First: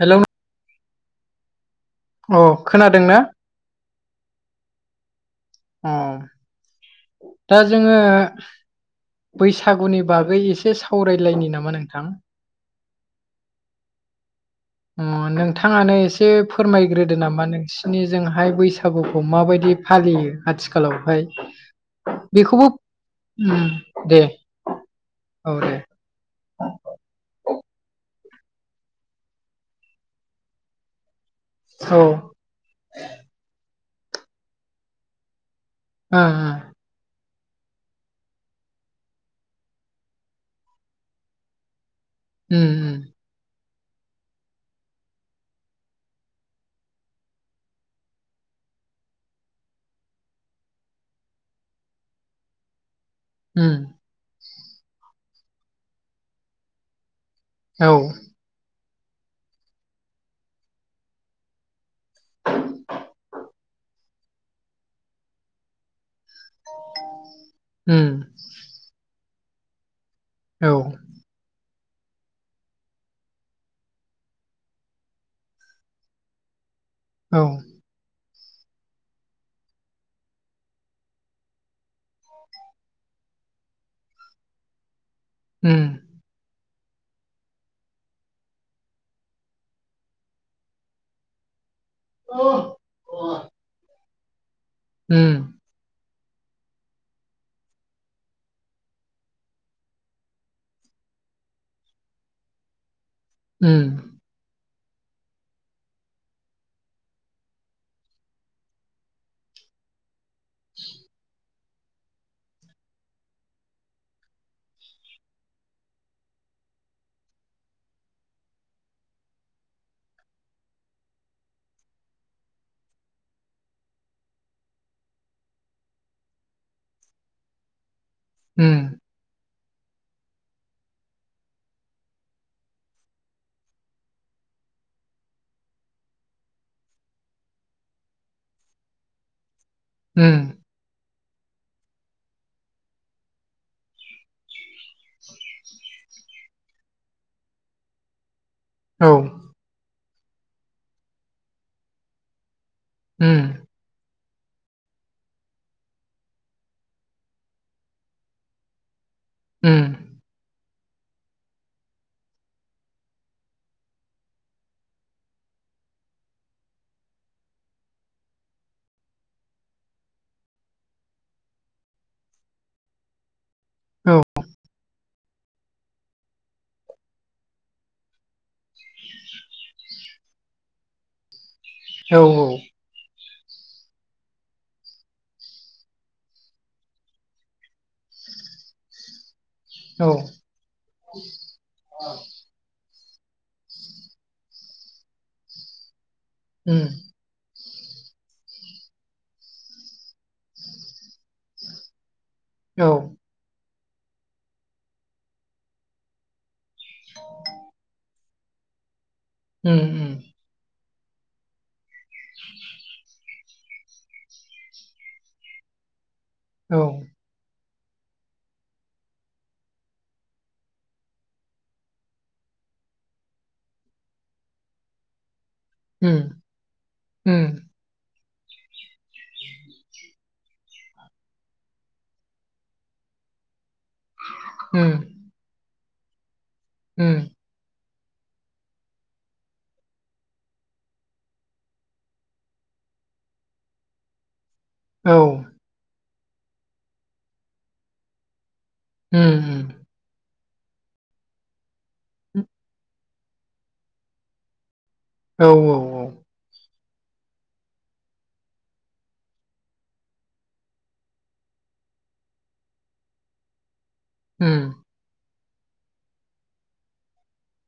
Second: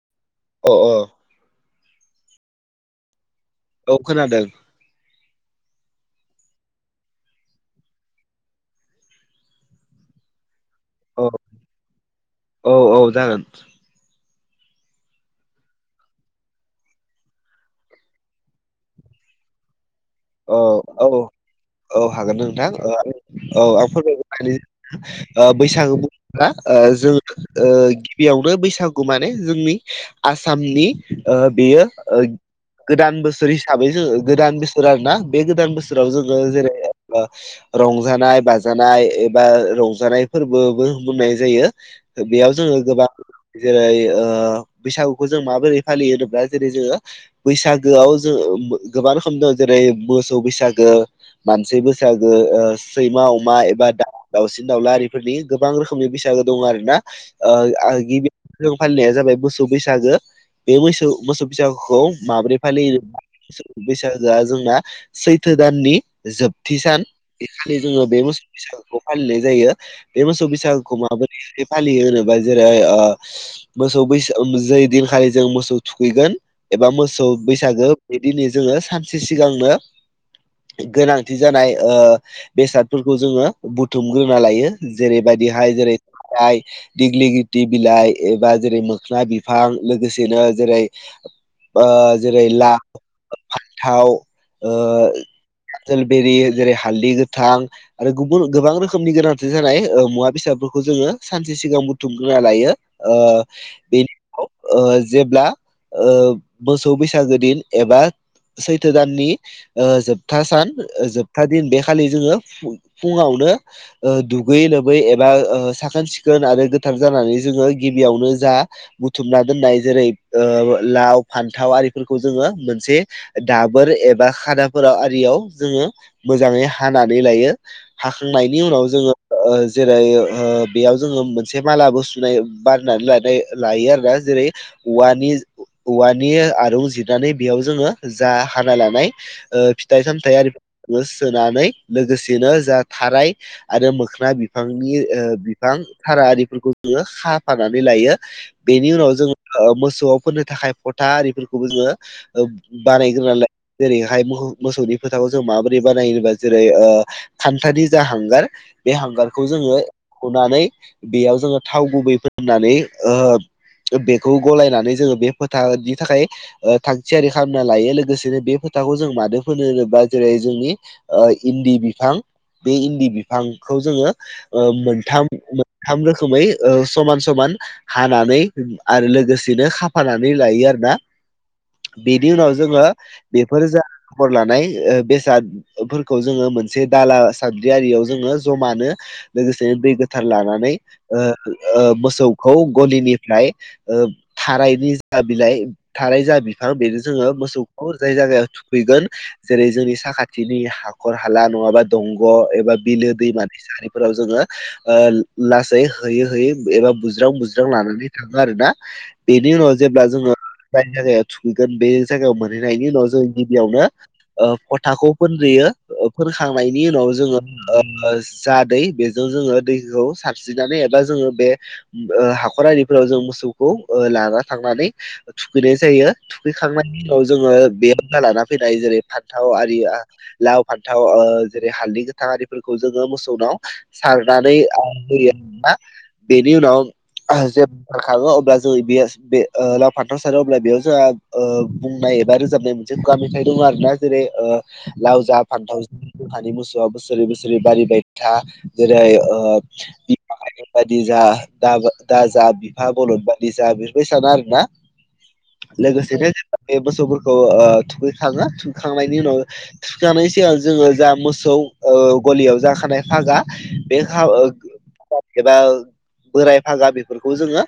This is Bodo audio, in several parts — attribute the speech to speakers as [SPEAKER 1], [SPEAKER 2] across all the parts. [SPEAKER 1] हेलौ
[SPEAKER 2] अ अ
[SPEAKER 1] अ खोनादों ना
[SPEAKER 2] औ खोनादों
[SPEAKER 1] अ दा जोङो बैसागुनि बागै एसे
[SPEAKER 2] औ
[SPEAKER 1] सावरायलायनि नामा नोंथां
[SPEAKER 2] औ औ जागोन
[SPEAKER 1] नोंथाङानो एसे फोरमायग्रोदो नामा नोंसिनिजोंहाय बैसागुखौ माबायदि फालियो
[SPEAKER 2] औ औ
[SPEAKER 1] आथिखालावहाय
[SPEAKER 2] औ हागोन
[SPEAKER 1] बेखौबो
[SPEAKER 2] नोंथां आ औ
[SPEAKER 1] उम
[SPEAKER 2] आं
[SPEAKER 1] दे
[SPEAKER 2] फोरमायबाय मलि
[SPEAKER 1] औ दे
[SPEAKER 2] बैसागो आ जोङो गिबियावनो बैसागु माने जोंनि आसामनि बेयो गोदान बोसोर हिसाबै जो गोदान बोसोर आरो ना बे गोदान बोसोर फोराव जोङो जेरै ओ रंजानाय बाजानाय एबा रंजानाय फोरबोबो बुंनाय ओ बेयाव जोङो गोबां जेरै ओ बैसागुखौ जों माबोरै फालियो होनोब्ला जेरै जोङो बैसागोआव जों ओ गोबां खोमदों जेरै मोसौ बैसागो मानसि बैसागो ओ सैमा अमा एबा दा दाउसिन दाउला आरिफोरनि गोबां रोखोमनि बैसागो दं आरो ना ओ गिबि जौ फालिनाया जाबाय बोसौ बैसागो बे मोसौ मोसौ बैसागुखौ माबोरै फालियो बैसाग जा जोंना सैथो दाननि जोबथि सान बेखलि जोङो बे मोस बैसागुखौ फालिनाय जायो बे मोसौ बैसागुखौ माबोरै फालियो होनोबा जेरै ओ मोसौ बैसो जै दिनखालि जों मोसौ थुखैगोन एबा मोस सौ
[SPEAKER 1] ओ
[SPEAKER 2] बैसागो बेदिनो जोङो सानसे सिगांनो गोनांथि जानाय ओ बेसादफोरखौ जोङो बुथुमग्रोना लायो जेरैबायदिहाय जेरै दाइ दिग्लि गिथि बिलाइ एबा जेरै मोखोनां बिफां लोगोसेनो जेरै ओ जेरै ला थाव ओ
[SPEAKER 1] उम
[SPEAKER 2] जोलबेरि जेरै हालदै गोथां आरो गुबुन गोबां रोखोमनि गोनांथि जानाय मुवा बेसादफोरखौ जोङो सानसे सिगां बुथुमगोनना लायो। ओ
[SPEAKER 1] उम
[SPEAKER 2] बिद ओ जेब्ला ओ मोसौ बैसागो दिन एबा सैथो दाननि ओ जोबथा सान ओ जोबथा दिन बे खालि जोङो फुङावनो ओ दुगैयै लोबै एबा ओ साखोन सिखोन आरो गोथार जानानै जोङो गिबियावनो जा बुथुमना दोननाय जेरै ओ लाव फान्थाव आरिफोरखौ जोङो मोनसे दाबोर एबा खानाफोराव आरियाव जोङो मोजाङै हानानै लायो। हाखांनायनि उनाव ओ जोङो जेरै ओ बेयाव जोङो मोनसे मालाबो सुनाय बारनानै लायो आरोना जेरै औवानि औवानि आरुं जिरनानै बेयाव जोङो जा हाना लानाय ओ फिथाइ सामथाय
[SPEAKER 1] उम
[SPEAKER 2] आरिफो बोस सोनानै लोगोसेनो जा थाराय आरो मोखोन बिफांनि ओ बिफां सारा आरिफोरखौ जोङो साफानानै लायो। बेनि
[SPEAKER 1] औ उम औ उम औ
[SPEAKER 2] उनाव जोङो ओ मोसौआव फोननो थाखाय फथा आरिफोरखौबो जोङो ओब
[SPEAKER 1] उम
[SPEAKER 2] बानायग्रोनालाय जेरै मोहो मोसौनि फोथाखौ जों माबोरै बानायोबा जेरै ओ खान्थानि जा हांगार बे हांगार खौ जोङो
[SPEAKER 1] उम
[SPEAKER 2] हनानै बेयाव जोङो थाव गुबै फोननानै ओ बेखौ गलायनानै जोङो बे फोथानि थाखाय ओ थाग थियारि खालामना लायो लोगोसेनो बे फोथाखौ जों मानो फोनो होनोबा जेरै जोंनि ओ इन्दि बिफां बे इन्दि बिफांखौ
[SPEAKER 1] औ
[SPEAKER 2] जोङो ओ मोनथाम मो थाम रोखोमै ओ समान समान हानानै आरो लोगोसेनो खाफानानै लायो आरो ना।
[SPEAKER 1] औ
[SPEAKER 2] बेनि उनाव जोङो बेफोरो जा खर लानाय ओ बेसाद फोरखौ जोङो मोनसे दाला साद्रि आरियाव जोङो जमानो लोगोसेनो दै
[SPEAKER 1] औ
[SPEAKER 2] गोथार लानानै ओ ओ
[SPEAKER 1] औ
[SPEAKER 2] मोसौखौ गलिनिफ्राय ओ थारायनि जा बिलाइ थाराय जा बिफां
[SPEAKER 1] उम
[SPEAKER 2] बेजों जोङो मोसौखौ जाय जायगायाव थुखैगोन जेरै जोंनि साखाथिनि हाखर हाला नङाबा दंग' एबा
[SPEAKER 1] औ
[SPEAKER 2] बिलो दैमानि सारि फोराव जोङो ओ लासै होयै होयै एबा बुज्राव बुज्राव लानानै थाङो आरोना। बेनि उनाव
[SPEAKER 1] उम
[SPEAKER 2] जेब्ला जोङो
[SPEAKER 1] उम
[SPEAKER 2] [unintelligible] थुहैगोन बे जायगायाव मोनहैनायनि उनाव जों गिबियावनो ओ फथाखौ फोनदोयो
[SPEAKER 1] औ
[SPEAKER 2] फोनखांनायनि उनाव जोङो ओ ओस जा दै बेजों जोङो दैखौ सारस्रिनानै एबा जोङो बे हाखर आरिफोराव जों मोसौखौ लाना थांनानै थुखैनाय जायो।
[SPEAKER 1] उम
[SPEAKER 2] थुखैखांनायनि उनाव
[SPEAKER 1] उम
[SPEAKER 2] जोङो बे बा लाना फैनाय जेरै फान्थाव आरि लाव
[SPEAKER 1] [inaudible]
[SPEAKER 2] होयो बेनि उनाव
[SPEAKER 1] उम
[SPEAKER 2] जे बोखाङो अब्ला जो [unintelligible] लाव फाथाव सारो अब्ला बेयाव जोंहा ओ बुंनाय एबा रोजाबनाय मोनसे खुगा मेथाइ दङ आरो ना जेरै
[SPEAKER 1] औ
[SPEAKER 2] लाव जा फान्थाव गोखानि मोसौआ बोसोरै बोसोरै बारिबाया था जेरै
[SPEAKER 1] उम
[SPEAKER 2] ओ
[SPEAKER 1] उम
[SPEAKER 2] बादि जा दा जा बिफा बलद बादि जा बेफोरबायदि साना आरोना
[SPEAKER 1] औ औ औ
[SPEAKER 2] लोगोसेनो जों बे मोसौफोरखौ ओ थुखैखाङो थुखखांनायनि उनाव थुखैखांनाय सिगां जोङो जा मोसौ ओ गलियाव जाखानाय फागा [inaudible]
[SPEAKER 1] उम
[SPEAKER 2] बोराय फागा बेफोरखौ जोङो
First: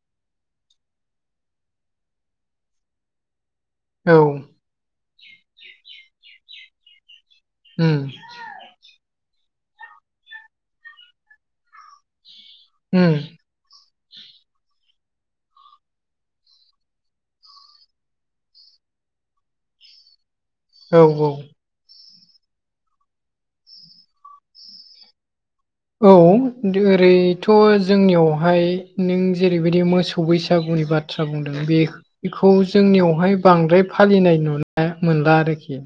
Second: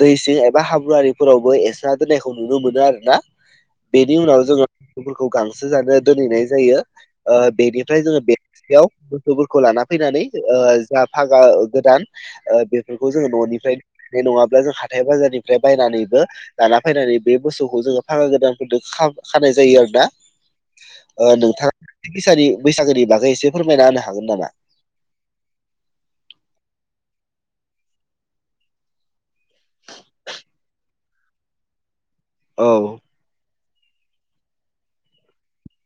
[SPEAKER 2] दै सिं एबा हाब्रुवरिफोरावबो एसे होनायखौ नुनो मोनो आरोना बेनि
[SPEAKER 1] औ
[SPEAKER 2] उनाव
[SPEAKER 1] उम
[SPEAKER 2] जोङो बेफोरखौ गांसो जानो दोनहैनाय जायो बेनिफ्राय जोङो बे याव मोसौफोरखौ लाना फैनानै जा फागा गोदान बेफोरखौ
[SPEAKER 1] उम
[SPEAKER 2] जोङो न'निफ्रायनाय नङाब्ला जों हाथाय बाजारनिफ्राय बायनानैबो लाना फैनानै बे मोसौखौ जोङो फागा गोदानफोरजों खानाय जायो आरो ना।
[SPEAKER 1] औ औ
[SPEAKER 2] नोंथाङ बैसागोनि बागै एसे फोरमायना होनो हागोन नामा?
[SPEAKER 1] औ ओरैथ' जोंनियावहाय नों जेरैबायदि मोसौ बैसागु बिबाद बाथ्रा बुंदों बेखौ
[SPEAKER 2] औ
[SPEAKER 1] जोंनियावहाय बांद्राय फालिनाय नुनाय मोनला आरोखि।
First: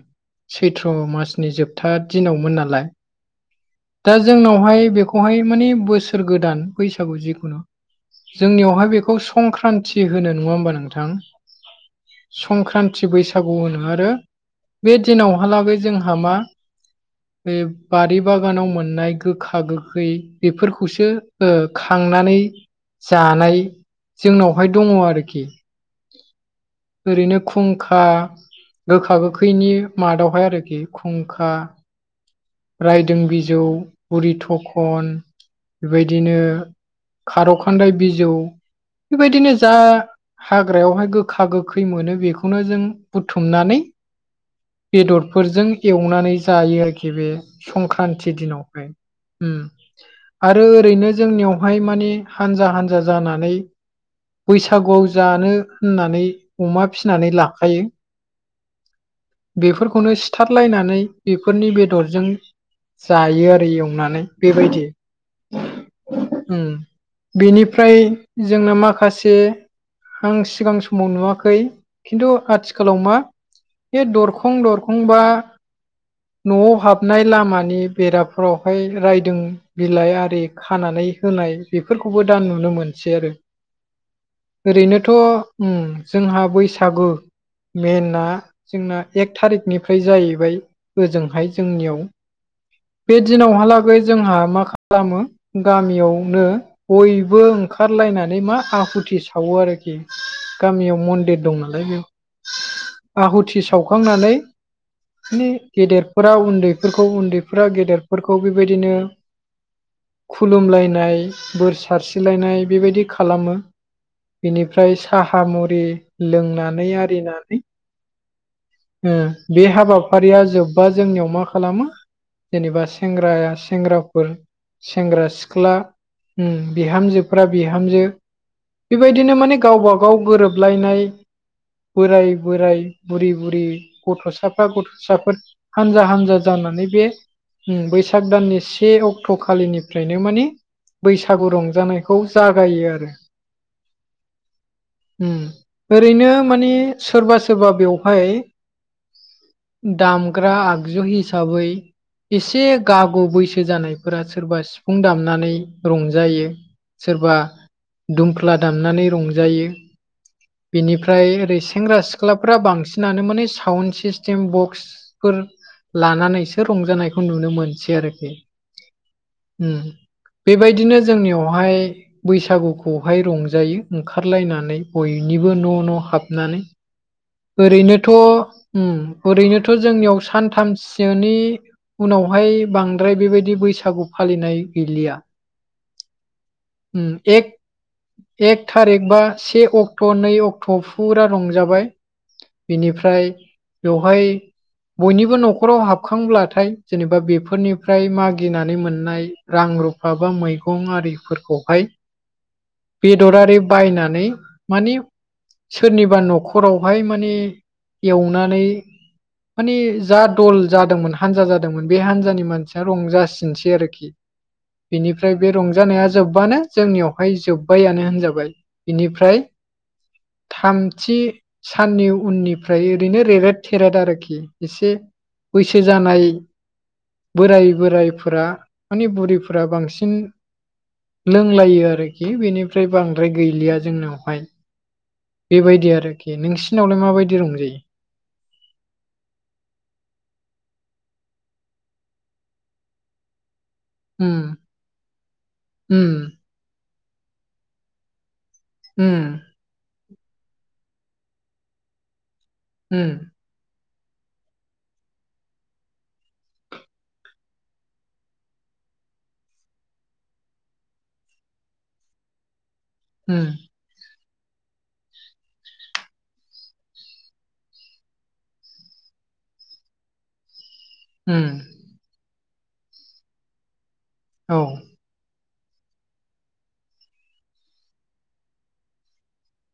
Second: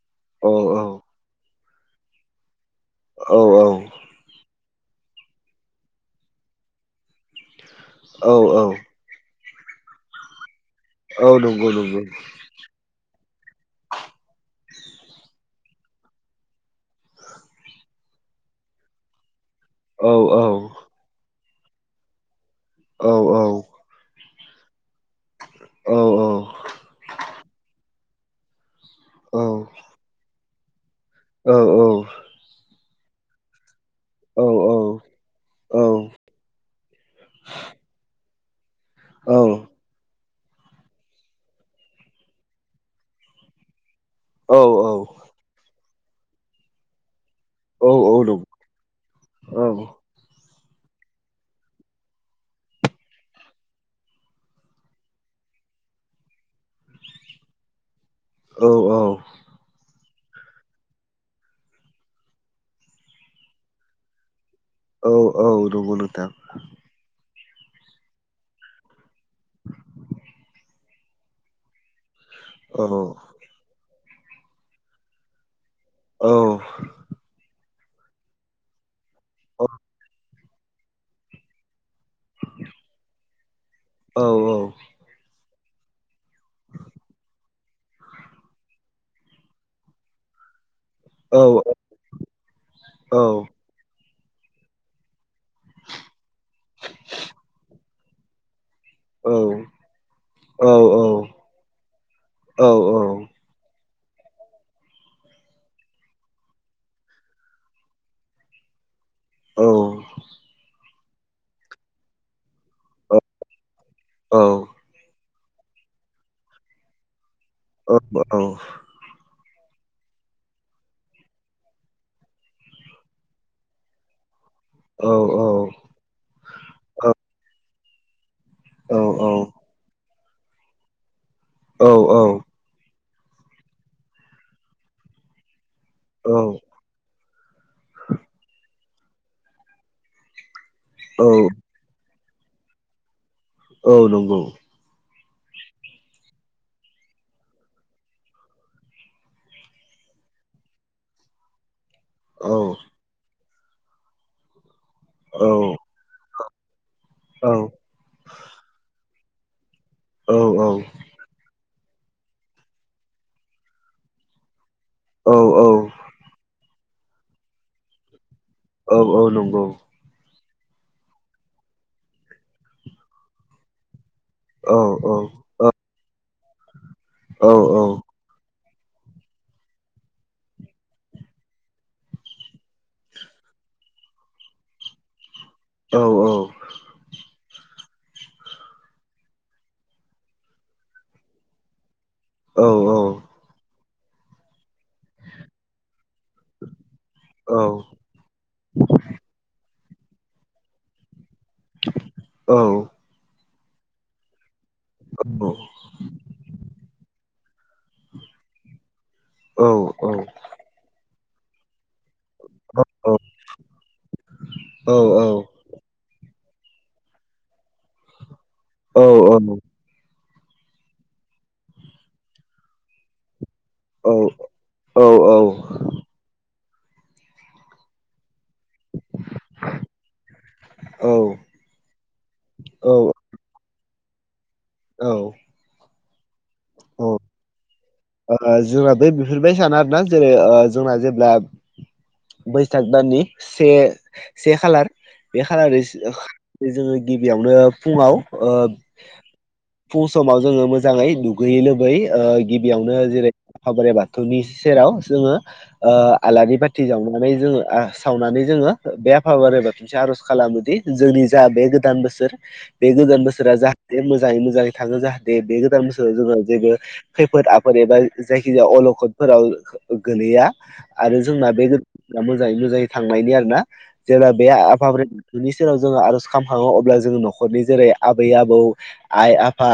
[SPEAKER 2] औ
[SPEAKER 1] सैथ्र' मासनि जोबथा दिनावमोन नालाय।
[SPEAKER 2] औ औ।
[SPEAKER 1] दा जोंनावहाय बेखौहाय माने बोसोर गोदान बैसागु जिखुनु
[SPEAKER 2] औ औ
[SPEAKER 1] जोंनियावहाय बेखौ संक्रान्ति होनो नङा होमबा नङा
[SPEAKER 2] औ नंगौ नंगौ
[SPEAKER 1] [inaudible] संक्रान्ति बैसागु होनो आरो बे दिनावहालागै जोंहा मा बे बारि बागानाव मोननाय गोखा गोखै
[SPEAKER 2] औ औ
[SPEAKER 1] बेफोरखौसो खांनानै
[SPEAKER 2] औ औ
[SPEAKER 1] जानाय जोंनावहाय दङ आरोखि
[SPEAKER 2] औ औ
[SPEAKER 1] ओरैनो खुंखा गोखा गोखैनि मादावहाय आरोखि खुंखा
[SPEAKER 2] औ
[SPEAKER 1] रायदों बिजौ उरि
[SPEAKER 2] औ
[SPEAKER 1] थक
[SPEAKER 2] औ
[SPEAKER 1] खन
[SPEAKER 2] औ
[SPEAKER 1] बेबायदिनो खारौ खान्दाय बिजौ बेबायदिनो जा हाग्रायावहाय गोखा गोखै मोनो बेखौनो जों बुथुमनानै
[SPEAKER 2] औ औ।
[SPEAKER 1] बेदरफोरजों एवनानै जायो आरोखि बे संक्रान्ति दिनावहाय
[SPEAKER 2] औ
[SPEAKER 1] आरो ओरैनो जोंनियावहाय मानिे हानजा हानजा जानानै बैसागुआव जानो होननानै अमा फिनानै लाखायो।
[SPEAKER 2] औ औ।
[SPEAKER 1] बेफोरखौनो सिथारलायनानै बेफोरनि बेदरजों जायो आरो इयाव हमनानै बेबायदि
[SPEAKER 2] औ औ नंगौ नोंथां।
[SPEAKER 1] बेनिफ्राय जोंना माखासे आं सिगां समाव नुवाखै खिन्थु
[SPEAKER 2] औ
[SPEAKER 1] आथिखालाव मा बे दरखं दरखंबा
[SPEAKER 2] औ
[SPEAKER 1] न'आव हाबनाय लामानि बेराफोरावहाय रायदों बिलाइ आ रि खानानै होनाय बेफोरखौबो दा नुनो मोनसै आरो
[SPEAKER 2] औ
[SPEAKER 1] ओरैनो थ' जोंहा बैसागु मेना जोंना एक थारिकनिफ्राय जाहैबाय
[SPEAKER 2] औ
[SPEAKER 1] ओजोंहाय जोंनियाव बे
[SPEAKER 2] औ औ
[SPEAKER 1] दिनावहालागै जोंहा मा खालामो गामियावनो बयबो ओंखारलायनानै मा आखु थि सावो
[SPEAKER 2] औ
[SPEAKER 1] आरोखि
[SPEAKER 2] औ
[SPEAKER 1] गामियाव मन्दिर दं नालाय बेयाव
[SPEAKER 2] औ औ
[SPEAKER 1] आहुथि सावखांनानै नि गेदेरफोरा उन्दैफोरखौ उन्दैफोरा गेदेर फोरखौ बेबायदिनो खुलुमलायनाय बोर सारस्रिलायनाय बेबायदि
[SPEAKER 2] औ
[SPEAKER 1] खालामो,
[SPEAKER 2] औ
[SPEAKER 1] बेनिफ्राय ओमफ्राय साहा मुरि लोंनानै आरिनानै
[SPEAKER 2] औ औ।
[SPEAKER 1] ओ बे हाबाफारिया जोब्बा जोंनियाव मा खालामो जेनेबा सेंग्राया सेंग्राफोर सेंग्रा सिख्ला उम बिहामजोफ्रा बिहामजो बेबायदिनो माने गावबा गाव गोरोबलायनाय बोराय बोराय बुरि बुरि गथ'साफ्रा गथ'साफोर हानजा हानजा जानानै बे उम बैसाग दाननि से अक्ट' खालिनिफ्रायनो माने बैसागु रंजानायखौ खौ जागायो आरो
[SPEAKER 2] औ नंगौ
[SPEAKER 1] उम ओरैनो माने सोरबा सोरबा बेयव- हाय दामग्रा आगजु हिसाबै
[SPEAKER 2] औ
[SPEAKER 1] एसे गागु बैसो जानायफोरा सोरबा सिफुं
[SPEAKER 2] औ
[SPEAKER 1] दामनानै रंजायो सोरबा दुमफ्ला दामनानै रंजायो बेनिफ्रा- फ्राय ओरै सेंग्रा सिख्लाफ्रा बांसिनानो माने साउन्द सिस्टेम
[SPEAKER 2] औ
[SPEAKER 1] बक्सफोर लानानैसो रंजानायखौ नुनो मोनसै आरोखि
[SPEAKER 2] औ औ नंगौ
[SPEAKER 1] उम बेबायदिनो जोंनियावहाय बैसागुखौहाय रंजायो
[SPEAKER 2] औ
[SPEAKER 1] ओंखारलायनानै बयनिबो न' न' हाबनानै
[SPEAKER 2] औ
[SPEAKER 1] ओरैनोथ' उम ओरैनोथ' जोंनियाव सानथामसोनि उनावहाय बांद्राय बेबादि बैसागु फालिनाय गैलिया
[SPEAKER 2] औ औ
[SPEAKER 1] उम एक एक थारिक बा से अक्ट' नै अक्ट' फुरा रंजाबाय
[SPEAKER 2] औ
[SPEAKER 1] बेनिफ्राय बेवहाय बयनिबो न'खराव हाबखांब्लाथाय जेनेबा
[SPEAKER 2] औ औ
[SPEAKER 1] बेफोरनिफ्राय मागिनानै मोननाय रां रुफा बा मैगं आरिफोरखौ हाय
[SPEAKER 2] जोंनाबो
[SPEAKER 1] बेदरारि बायनानै माने सोरनिबा न'खराव हाय माने एवनानै माने जा दल जादोंमोन हानजा जादोंमोन बे हानजानि फ्रा मानसिया रंजासिनसै आरोखि बेनिफ्राय बे रंजानाया जोब्बानो जोंनियावहाय जोब्बायानो होनजाबाय बिनिफ्राय थामथि साननि उननिफ्राय ओरैनो रेगेट थेरेद आरोखि एसे बैसो जानाय बोराय बोरायफोरा माने बुरैफोरा बांसिन लोंलायो आरोखि बेनिफ्राय बांद्राय गैलिया जोंनावहाय
[SPEAKER 2] औ
[SPEAKER 1] बेबायदि आरोखि नोंसिनावलाय माबायदि रंजायो
[SPEAKER 2] ओ जोंना बै बेफोरबायदि साना आरोना जेरै जोंना जेब्ला बैसाग दाननि से
[SPEAKER 1] उम
[SPEAKER 2] से खालार बे खालारनिस
[SPEAKER 1] उम
[SPEAKER 2] जोङो गिबियावनो फुङाव ओ
[SPEAKER 1] उम
[SPEAKER 2] फुं समाव जोङो मोजाङै दुगैयै लोबै ओ गिबियावनो
[SPEAKER 1] उम
[SPEAKER 2] जेरै आफा-बोराइ बाथौनि सेराव जोङो ओ आलारि बाथि जावनानै जोङो सावनानै जोङो बे आफा-बोराइ बाथौनिसिम आर'ज खालामोदि जोंनि जा बे गोदान बोसोर बे गोदान
[SPEAKER 1] उम
[SPEAKER 2] बोसोरा जाहाथे मोजाङै-मोजाङै थाङो जाहाथे बे गोदान बोसोराव जोङो जेबो खै फोद-आफोद एबा जायखिजाया अलखदफोराव गोलैया आरो जोंना
[SPEAKER 1] उम
[SPEAKER 2] बे मोजाङै-मोजाङै थांनायनि आरो ना जेब्ला बे
[SPEAKER 1] उम औ
[SPEAKER 2] आफा-बोराइ बिनि सेराव जोङो आर'ज खालामखाङो अब्ला जोङो न'खरनि जेरै आबै-आबौ आइ-आफा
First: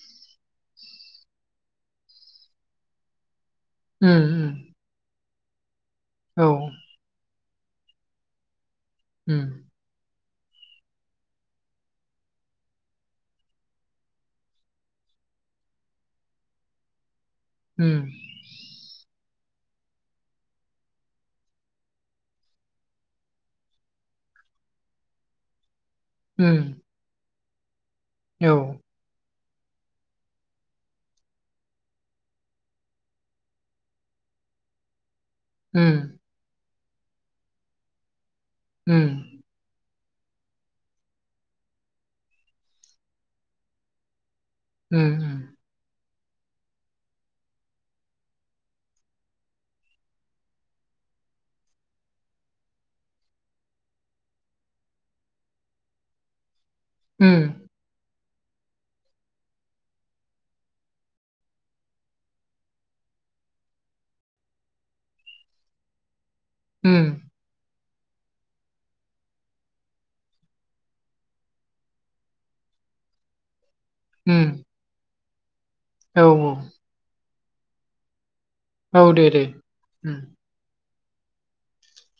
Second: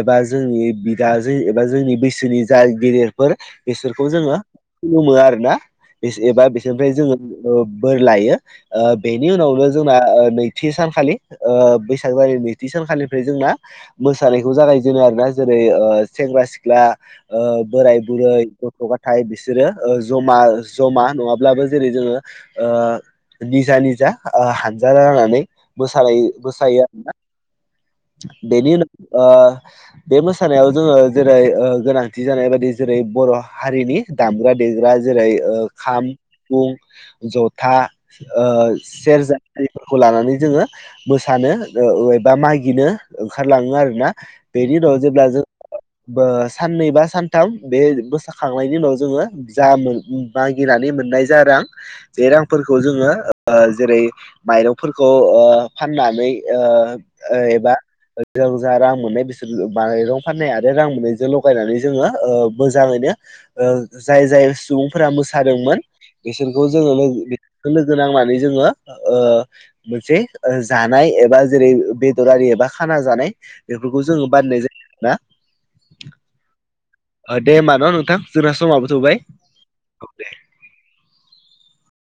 [SPEAKER 2] एबा जोंनि बिदा जों एबा जोंनि बैसोनि जा गेदेरफोर बिसोरखौ
[SPEAKER 1] उम
[SPEAKER 2] जोङो
[SPEAKER 1] उम
[SPEAKER 2] खुलुमो आरो ना? बि एबा
[SPEAKER 1] औ
[SPEAKER 2] बिसोरनिफ्राय जोङो बोर लायो बेनि
[SPEAKER 1] उम
[SPEAKER 2] उनावनो जों जोंना ओ नैथि सानखालि ओ बैसाग दाननि नैथि सानखालिनिफ्राय जोंना मोसानायखौ जागायजेनो आरो ना जेरै ओ सेंग्रा-सिख्ला,
[SPEAKER 1] उम
[SPEAKER 2] बोराय-बुरै गथ' गथाय बिसोरो ओ जमा-जमा नङाब्लाबो जेरै जोङो ओ निजा-निजा ओ हानजा रानानै मोसानाय
[SPEAKER 1] उम
[SPEAKER 2] मोसायो आरो ना?
[SPEAKER 1] औ
[SPEAKER 2] बेनि उनाव ओ बे मोसानायाव जोङो जेरै ओं गोनांथि जानाय बायदि जेरै बर' हारिनि दामग्रा देग्रा जेरै ओ
[SPEAKER 1] उम
[SPEAKER 2] खाम, सिफुं, जथा ओ
[SPEAKER 1] उम
[SPEAKER 2] सेरजा हारिफोरखौ लानानै जोङो मोसानो एबा मागिनो ओंखारलाङो आरो ना? बेनि उनाव
[SPEAKER 1] उम
[SPEAKER 2] जेब्ला जों साननै बा सानथाम बे बोसाखांनायनि उनाव जोङो जा मोन मागिनानै मोननाय जा रां बे रांफोरखौ जोङो जेरै माइरंफोरखौ ओ फाननानै ओ
[SPEAKER 1] उम
[SPEAKER 2] ओ एबा जों जा रां मोननाय बिसोर माइरं फाननाय आरो रां मोननाय जोंल' लगायनानै जोङो ओ मोजाङैनो ओ जाय-जाय सुबुंफोरा मोसादोंमोन बिसोरखौ जोङो
[SPEAKER 1] उम
[SPEAKER 2] बि लोगो नांनानै जोङो ओ मोनसे ओ जानाय एबा जेरै बेदरारि एबा खाना जानाय बेफोरखौ जोङो बानायनाय
[SPEAKER 1] उम
[SPEAKER 2] जायो ना?
[SPEAKER 1] औ
[SPEAKER 2] दे होमबा ना नोंथां। जोंना समाबो
[SPEAKER 1] औ
[SPEAKER 2] थौबाय
[SPEAKER 1] दे दे
[SPEAKER 2] औ दे।
[SPEAKER 1] ओम